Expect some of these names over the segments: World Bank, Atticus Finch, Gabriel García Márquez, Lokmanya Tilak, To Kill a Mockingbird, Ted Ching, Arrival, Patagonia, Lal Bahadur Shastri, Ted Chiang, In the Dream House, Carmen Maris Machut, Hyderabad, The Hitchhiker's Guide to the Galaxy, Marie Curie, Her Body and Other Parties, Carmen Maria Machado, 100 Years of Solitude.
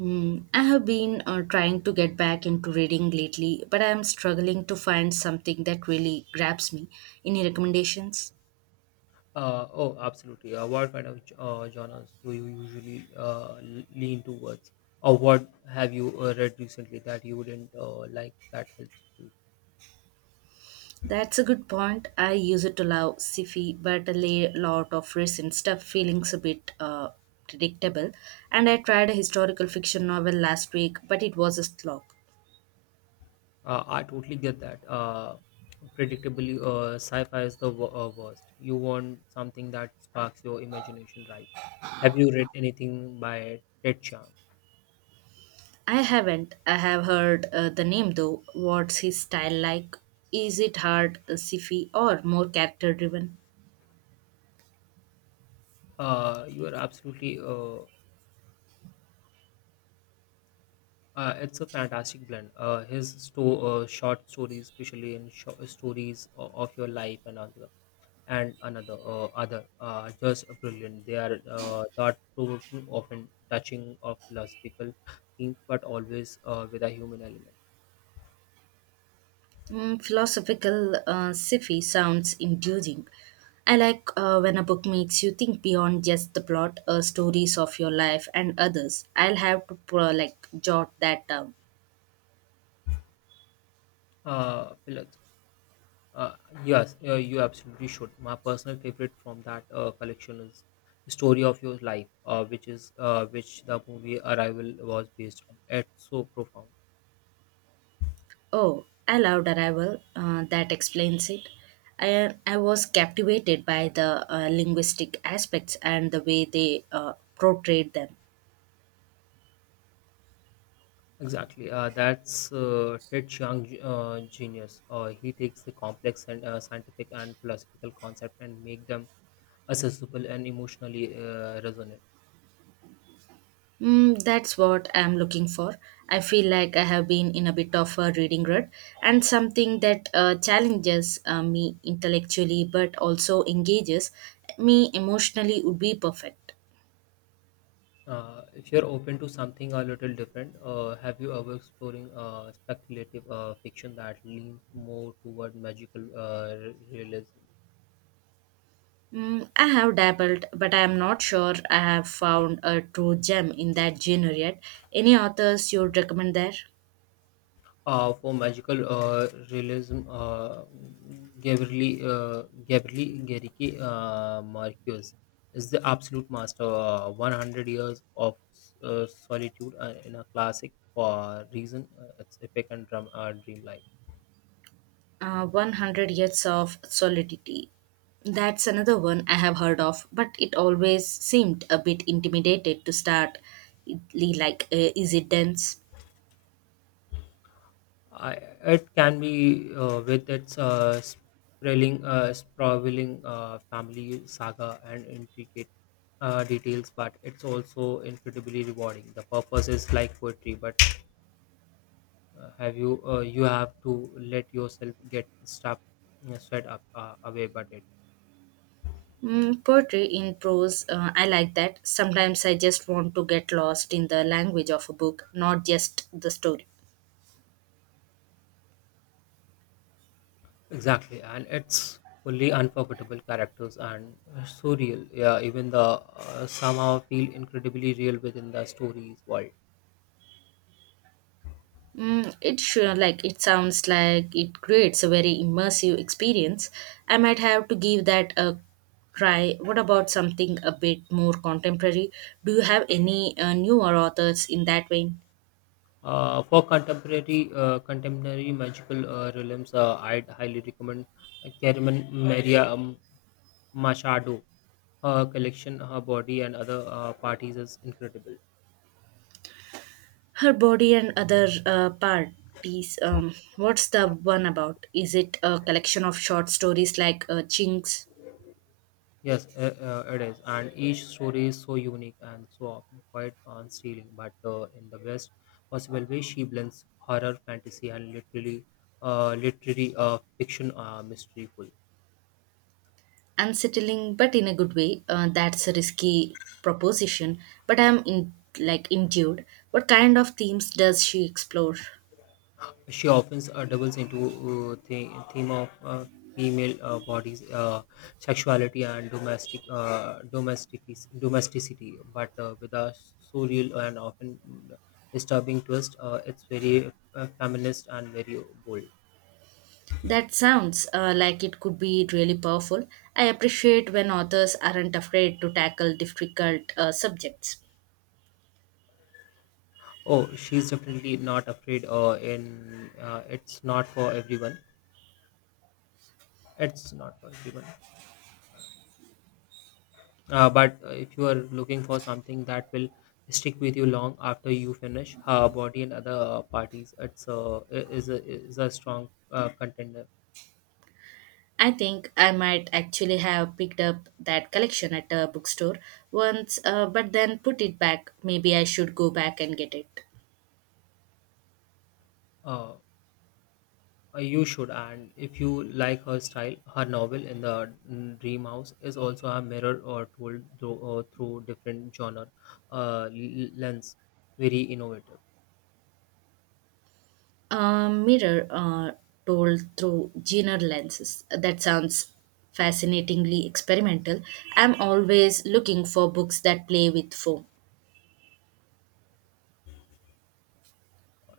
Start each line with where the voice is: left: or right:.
right: I have been trying to get back into reading lately, but I am struggling to find something that really grabs me. Any recommendations?
left: Oh, absolutely. What kind of genres do you usually lean towards, or what have you read recently that you wouldn't like that helps you?
right: That's a good point. I used to love sci-fi, but lot of recent stuff feelings a bit predictable. And I tried a historical fiction novel last week, but it was a slog.
left: I totally get that. Predictably, sci-fi is the worst. You want something that sparks your imagination, right? Have you read anything by Ted Chiang?
right: I haven't. I have heard the name though. What's his style like? Is it hard, sci-fi, or more character-driven?
left: You are absolutely. It's a fantastic blend. His short stories, especially in short stories of Your Life and Other and another are just brilliant. They are thought-provoking, often touching of philosophical themes, but always with a human element.
right: Philosophical sci-fi sounds enduring. I like when a book makes you think beyond just the plot, stories of your life and others. I'll have to jot that down.
left: Uh, philo- uh, yes, you absolutely should. My personal favorite from that collection is Story of Your Life, which the movie Arrival was based on. It's so profound.
right: Oh, I loved Arrival. That explains it. I was captivated by the linguistic aspects and the way they portrayed them.
left: Exactly. That's Ted Chiang genius. He takes a complex and scientific and philosophical concept and make them accessible and emotionally resonant.
right: That's what I'm looking for. I feel like I have been in a bit of a reading rut, and something that challenges me intellectually but also engages me emotionally would be perfect.
left: If you're open to something a little different, have you ever exploring speculative fiction that leans more toward magical realism?
right: I have dabbled, but I am not sure I have found a true gem in that genre yet. Any authors you'd recommend there?
left: For magical realism, Gabrieli Gariki Marquez is the absolute master. 100 years of solitude in a classic for reason. It's epic and dreamlike.
right: 100 years of solidity, that's another one I have heard of, but it always seemed a bit intimidated to start. Is it dense?
left: I, it can be with its sprawling family saga and intricate details, but it's also incredibly rewarding. The purpose is like poetry, but have you you have to let yourself get stuff sweat up away but it
right: Poetry in prose, I like that. Sometimes I just want to get lost in the language of a book, not just the story.
left: exactly, and it's fully unforgettable characters and surreal, yeah, even the somehow feel incredibly real within the story's world.
right: It sounds like it creates a very immersive experience. I might have to give that a try. What about something a bit more contemporary? Do you have any newer authors in that vein?
left: For contemporary magical realms, I'd highly recommend Carmen Maria Machado. Her collection, Her Body and Other Parties, is incredible.
right: Her body and other parties. What's the one about? Is it a collection of short stories like Chinks?
left: Yes, it is, and each story is so unique and so often quite unsealing. But in the best possible way, she blends horror, fantasy, and literary fiction are mysteryful.
right: Unsettling but in a good way, that's a risky proposition, but I'm in. Like intuit What kind of themes does she explore?
left: She often doubles into the theme of female bodies, sexuality, and domesticity, but with a surreal and often disturbing twist. It's very feminist and very bold.
right: That sounds like it could be really powerful. I appreciate when authors aren't afraid to tackle difficult subjects.
left: Oh, she's definitely not afraid. In It's not for everyone. It's not for everyone. But if you are looking for something that will stick with you long after you finish, Her Body and Other Parties, is a strong contender.
right: I think I might actually have picked up that collection at a bookstore once, but then put it back. Maybe I should go back and get it.
left: Uh, you should. And if you like her style, her novel In the Dream House is also a mirror or told through different genre lens. Very innovative.
right: A mirror told through Jenner lenses. That sounds fascinatingly experimental. I'm always looking for books that play with foam.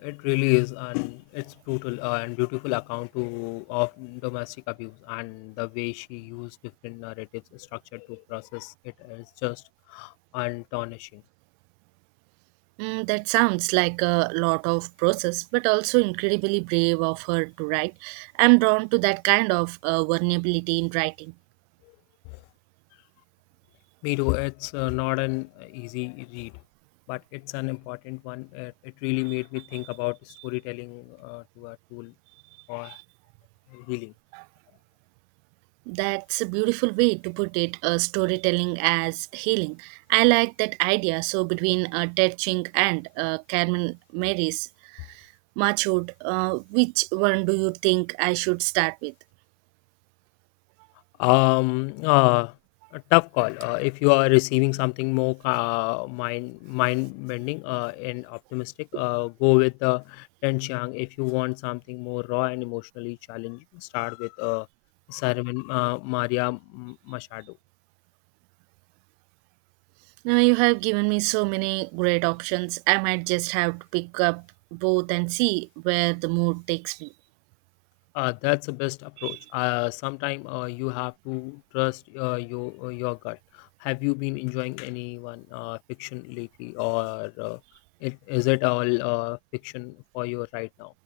left: It really is, an it's brutal and beautiful account to of domestic abuse, and the way she used different narratives structure to process it is just astonishing.
right: That sounds like a lot of process, but also incredibly brave of her to write. I'm drawn to that kind of vulnerability in writing.
left: Me too. It's not an easy read, but it's an important one. It really made me think about storytelling to a tool for healing.
right: That's a beautiful way to put it, storytelling as healing. I like that idea. So, between Ted Ching and Carmen Maris, Machut, which one do you think I should start with?
left: Um, uh, a tough call. If you are receiving something more mind bending and optimistic, go with the Ten Chiang. If you want something more raw and emotionally challenging, start with Simon Maria Machado.
right: Now you have given me so many great options. I might just have to pick up both and see where the mood takes me.
left: That's the best approach. Sometimes you have to trust your gut. Have you been enjoying anyone fiction lately, or is it all fiction for you right now?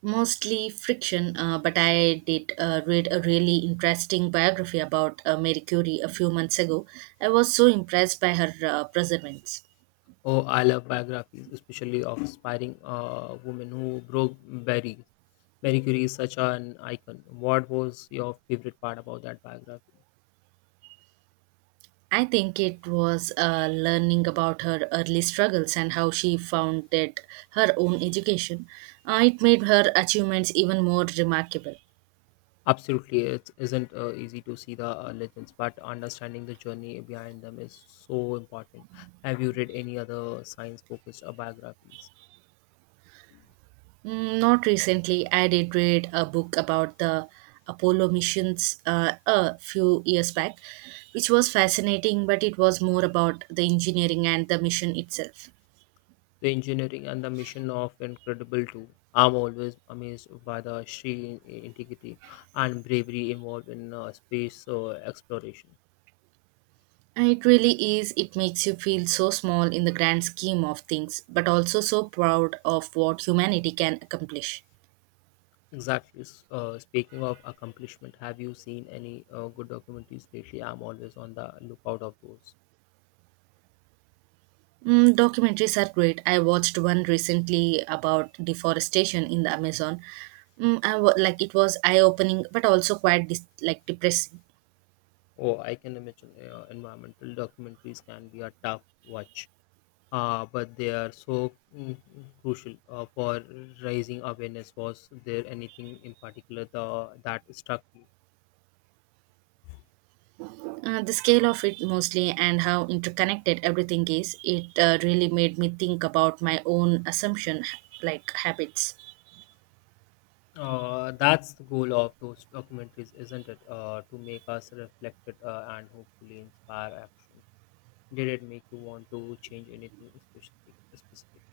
right: Mostly friction, but I did read a really interesting biography about Marie Curie a few months ago. I was so impressed by her perseverance.
left: Oh, I love biographies, especially of aspiring women who broke Barry. Marie Curie is such an icon. What was your favorite part about that biography?
right: I think it was learning about her early struggles and how she founded her own education. It made her achievements even more remarkable.
left: Absolutely, it isn't easy to see the legends, but understanding the journey behind them is so important. Have you read any other science focused biographies?
right: Not recently. I did read a book about the Apollo missions a few years back, which was fascinating, but it was more about the engineering and the mission itself.
left: The engineering and the mission of Incredible too. I'm always amazed by the sheer integrity and bravery involved in space exploration.
right: And it really is. It makes you feel so small in the grand scheme of things, but also so proud of what humanity can accomplish.
left: Exactly. Speaking of accomplishment, have you seen any good documentaries lately? I'm always on the lookout of those.
right: Documentaries are great. I watched one recently about deforestation in the Amazon. Mm, I wa- like It was eye-opening, but also quite dis- like depressing.
left: Oh, I can imagine environmental documentaries can be a tough watch, but they are so crucial for raising awareness. Was there anything in particular that struck you?
right: The scale of it mostly, and how interconnected everything is. It really made me think about my own assumption like habits.
left: That's the goal of those documentaries, isn't it? To make us reflected and hopefully inspire action. Did it make you want to change anything specific? Specific.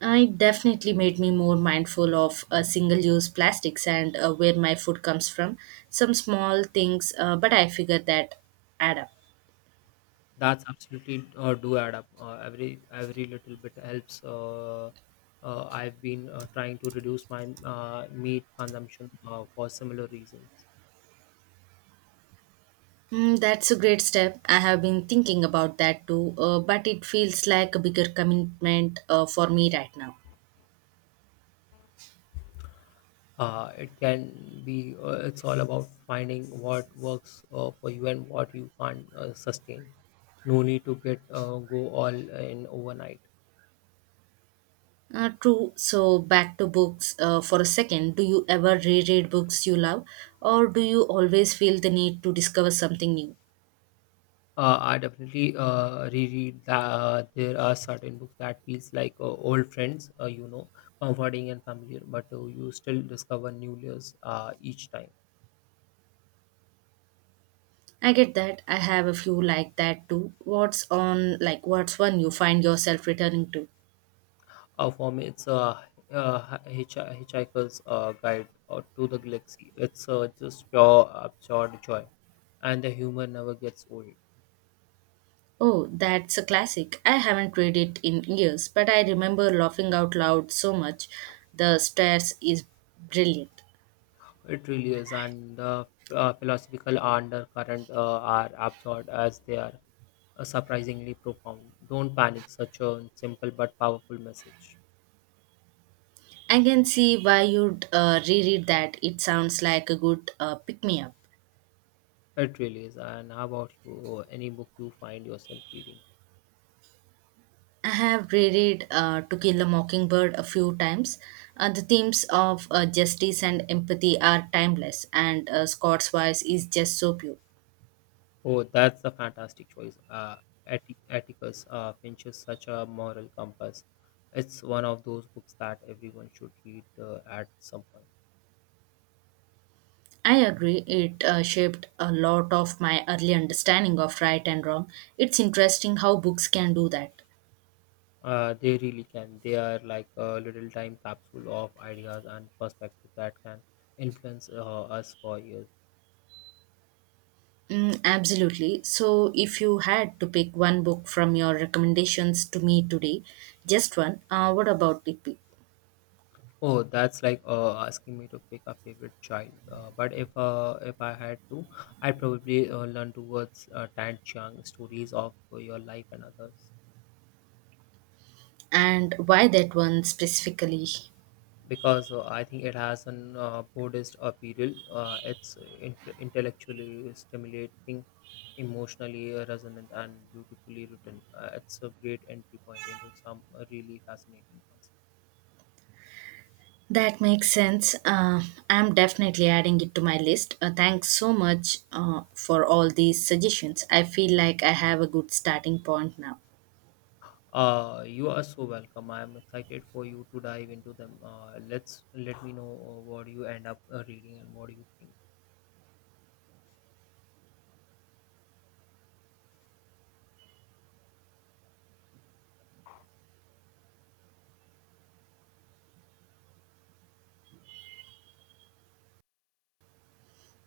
right: It definitely made me more mindful of single-use plastics and where my food comes from. Some small things, but I figure that add up.
left: That's absolutely do add up. Every little bit helps. I've been trying to reduce my meat consumption for similar reasons.
right: That's a great step. I have been thinking about that too, but it feels like a bigger commitment for me right now.
left: It can be. It's all about finding what works for you and what you can't sustain. No need to get go all in overnight.
right: True. So back to books for a second. Do you ever reread books you love, or do you always feel the need to discover something new?
left: I definitely reread that there are certain books that feels like old friends, comforting and familiar, but you still discover new layers each time.
right: I get that. I have a few like that too. What's on like What's one you find yourself returning to?
left: For me, it's Hitchhiker's Guide to the Galaxy. It's just pure absurd joy, and the humor never gets old.
right: Oh, that's a classic. I haven't read it in years, but I remember laughing out loud so much. The stairs is brilliant.
left: It really is, and the philosophical undercurrent are absorbed as they are surprisingly profound. Don't panic, such a simple but powerful message.
right: I can see why you'd reread that. It sounds like a good pick me up.
left: It really is. And how about you? Any book you find yourself reading?
right: I have reread To Kill a Mockingbird a few times. The themes of justice and empathy are timeless, and Scott's voice is just so pure.
left: Oh, that's a fantastic choice. Atticus Finch is such a moral compass. It's one of those books that everyone should read at some point.
right: I agree, it shaped a lot of my early understanding of right and wrong. It's interesting how books can do that.
left: They really can. They are like a little time capsule of ideas and perspective that can influence us for years.
right: Absolutely. So, if you had to pick one book from your recommendations to me today, just one, what about it? Be-
left: Oh, that's like asking me to pick a favorite child. But if I had to, I'd probably learn towards Tan Chiang Stories of Your Life and Others.
right: And why that one specifically?
left: Because I think it has an Buddhist appeal. It's intellectually stimulating, emotionally resonant, and beautifully written. It's a great entry point into some really fascinating concept.
right: That makes sense. I'm definitely adding it to my list. Thanks so much for all these suggestions. I feel like I have a good starting point now.
left: You are so welcome. I am excited for you to dive into them. Let me know what you end up reading and what do you think.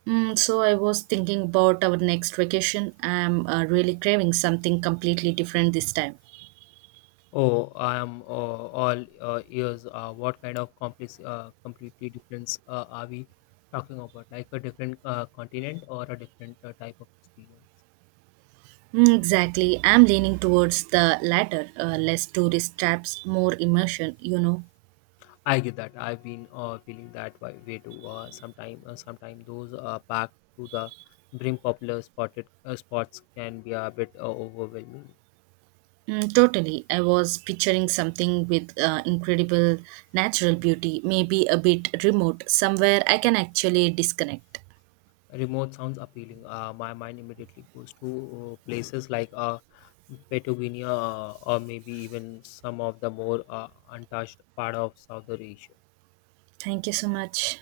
right: So I was thinking about our next vacation. I'm really craving something completely different this time.
left: Oh, I am all ears. What kind of completely difference are we talking about? Like a different continent or a different type of experience?
right: Exactly. I'm leaning towards the latter, less tourist traps, more immersion, you know.
left: I get that. I've been feeling that way, way too. Sometime those back to the bring popular spotted spots can be a bit overwhelming.
right: Totally. I was picturing something with incredible natural beauty, maybe a bit remote, somewhere I can actually disconnect.
left: Remote sounds appealing. My mind immediately goes to places like Patagonia or maybe even some of the more untouched part of Southern Asia.
right: Thank you so much.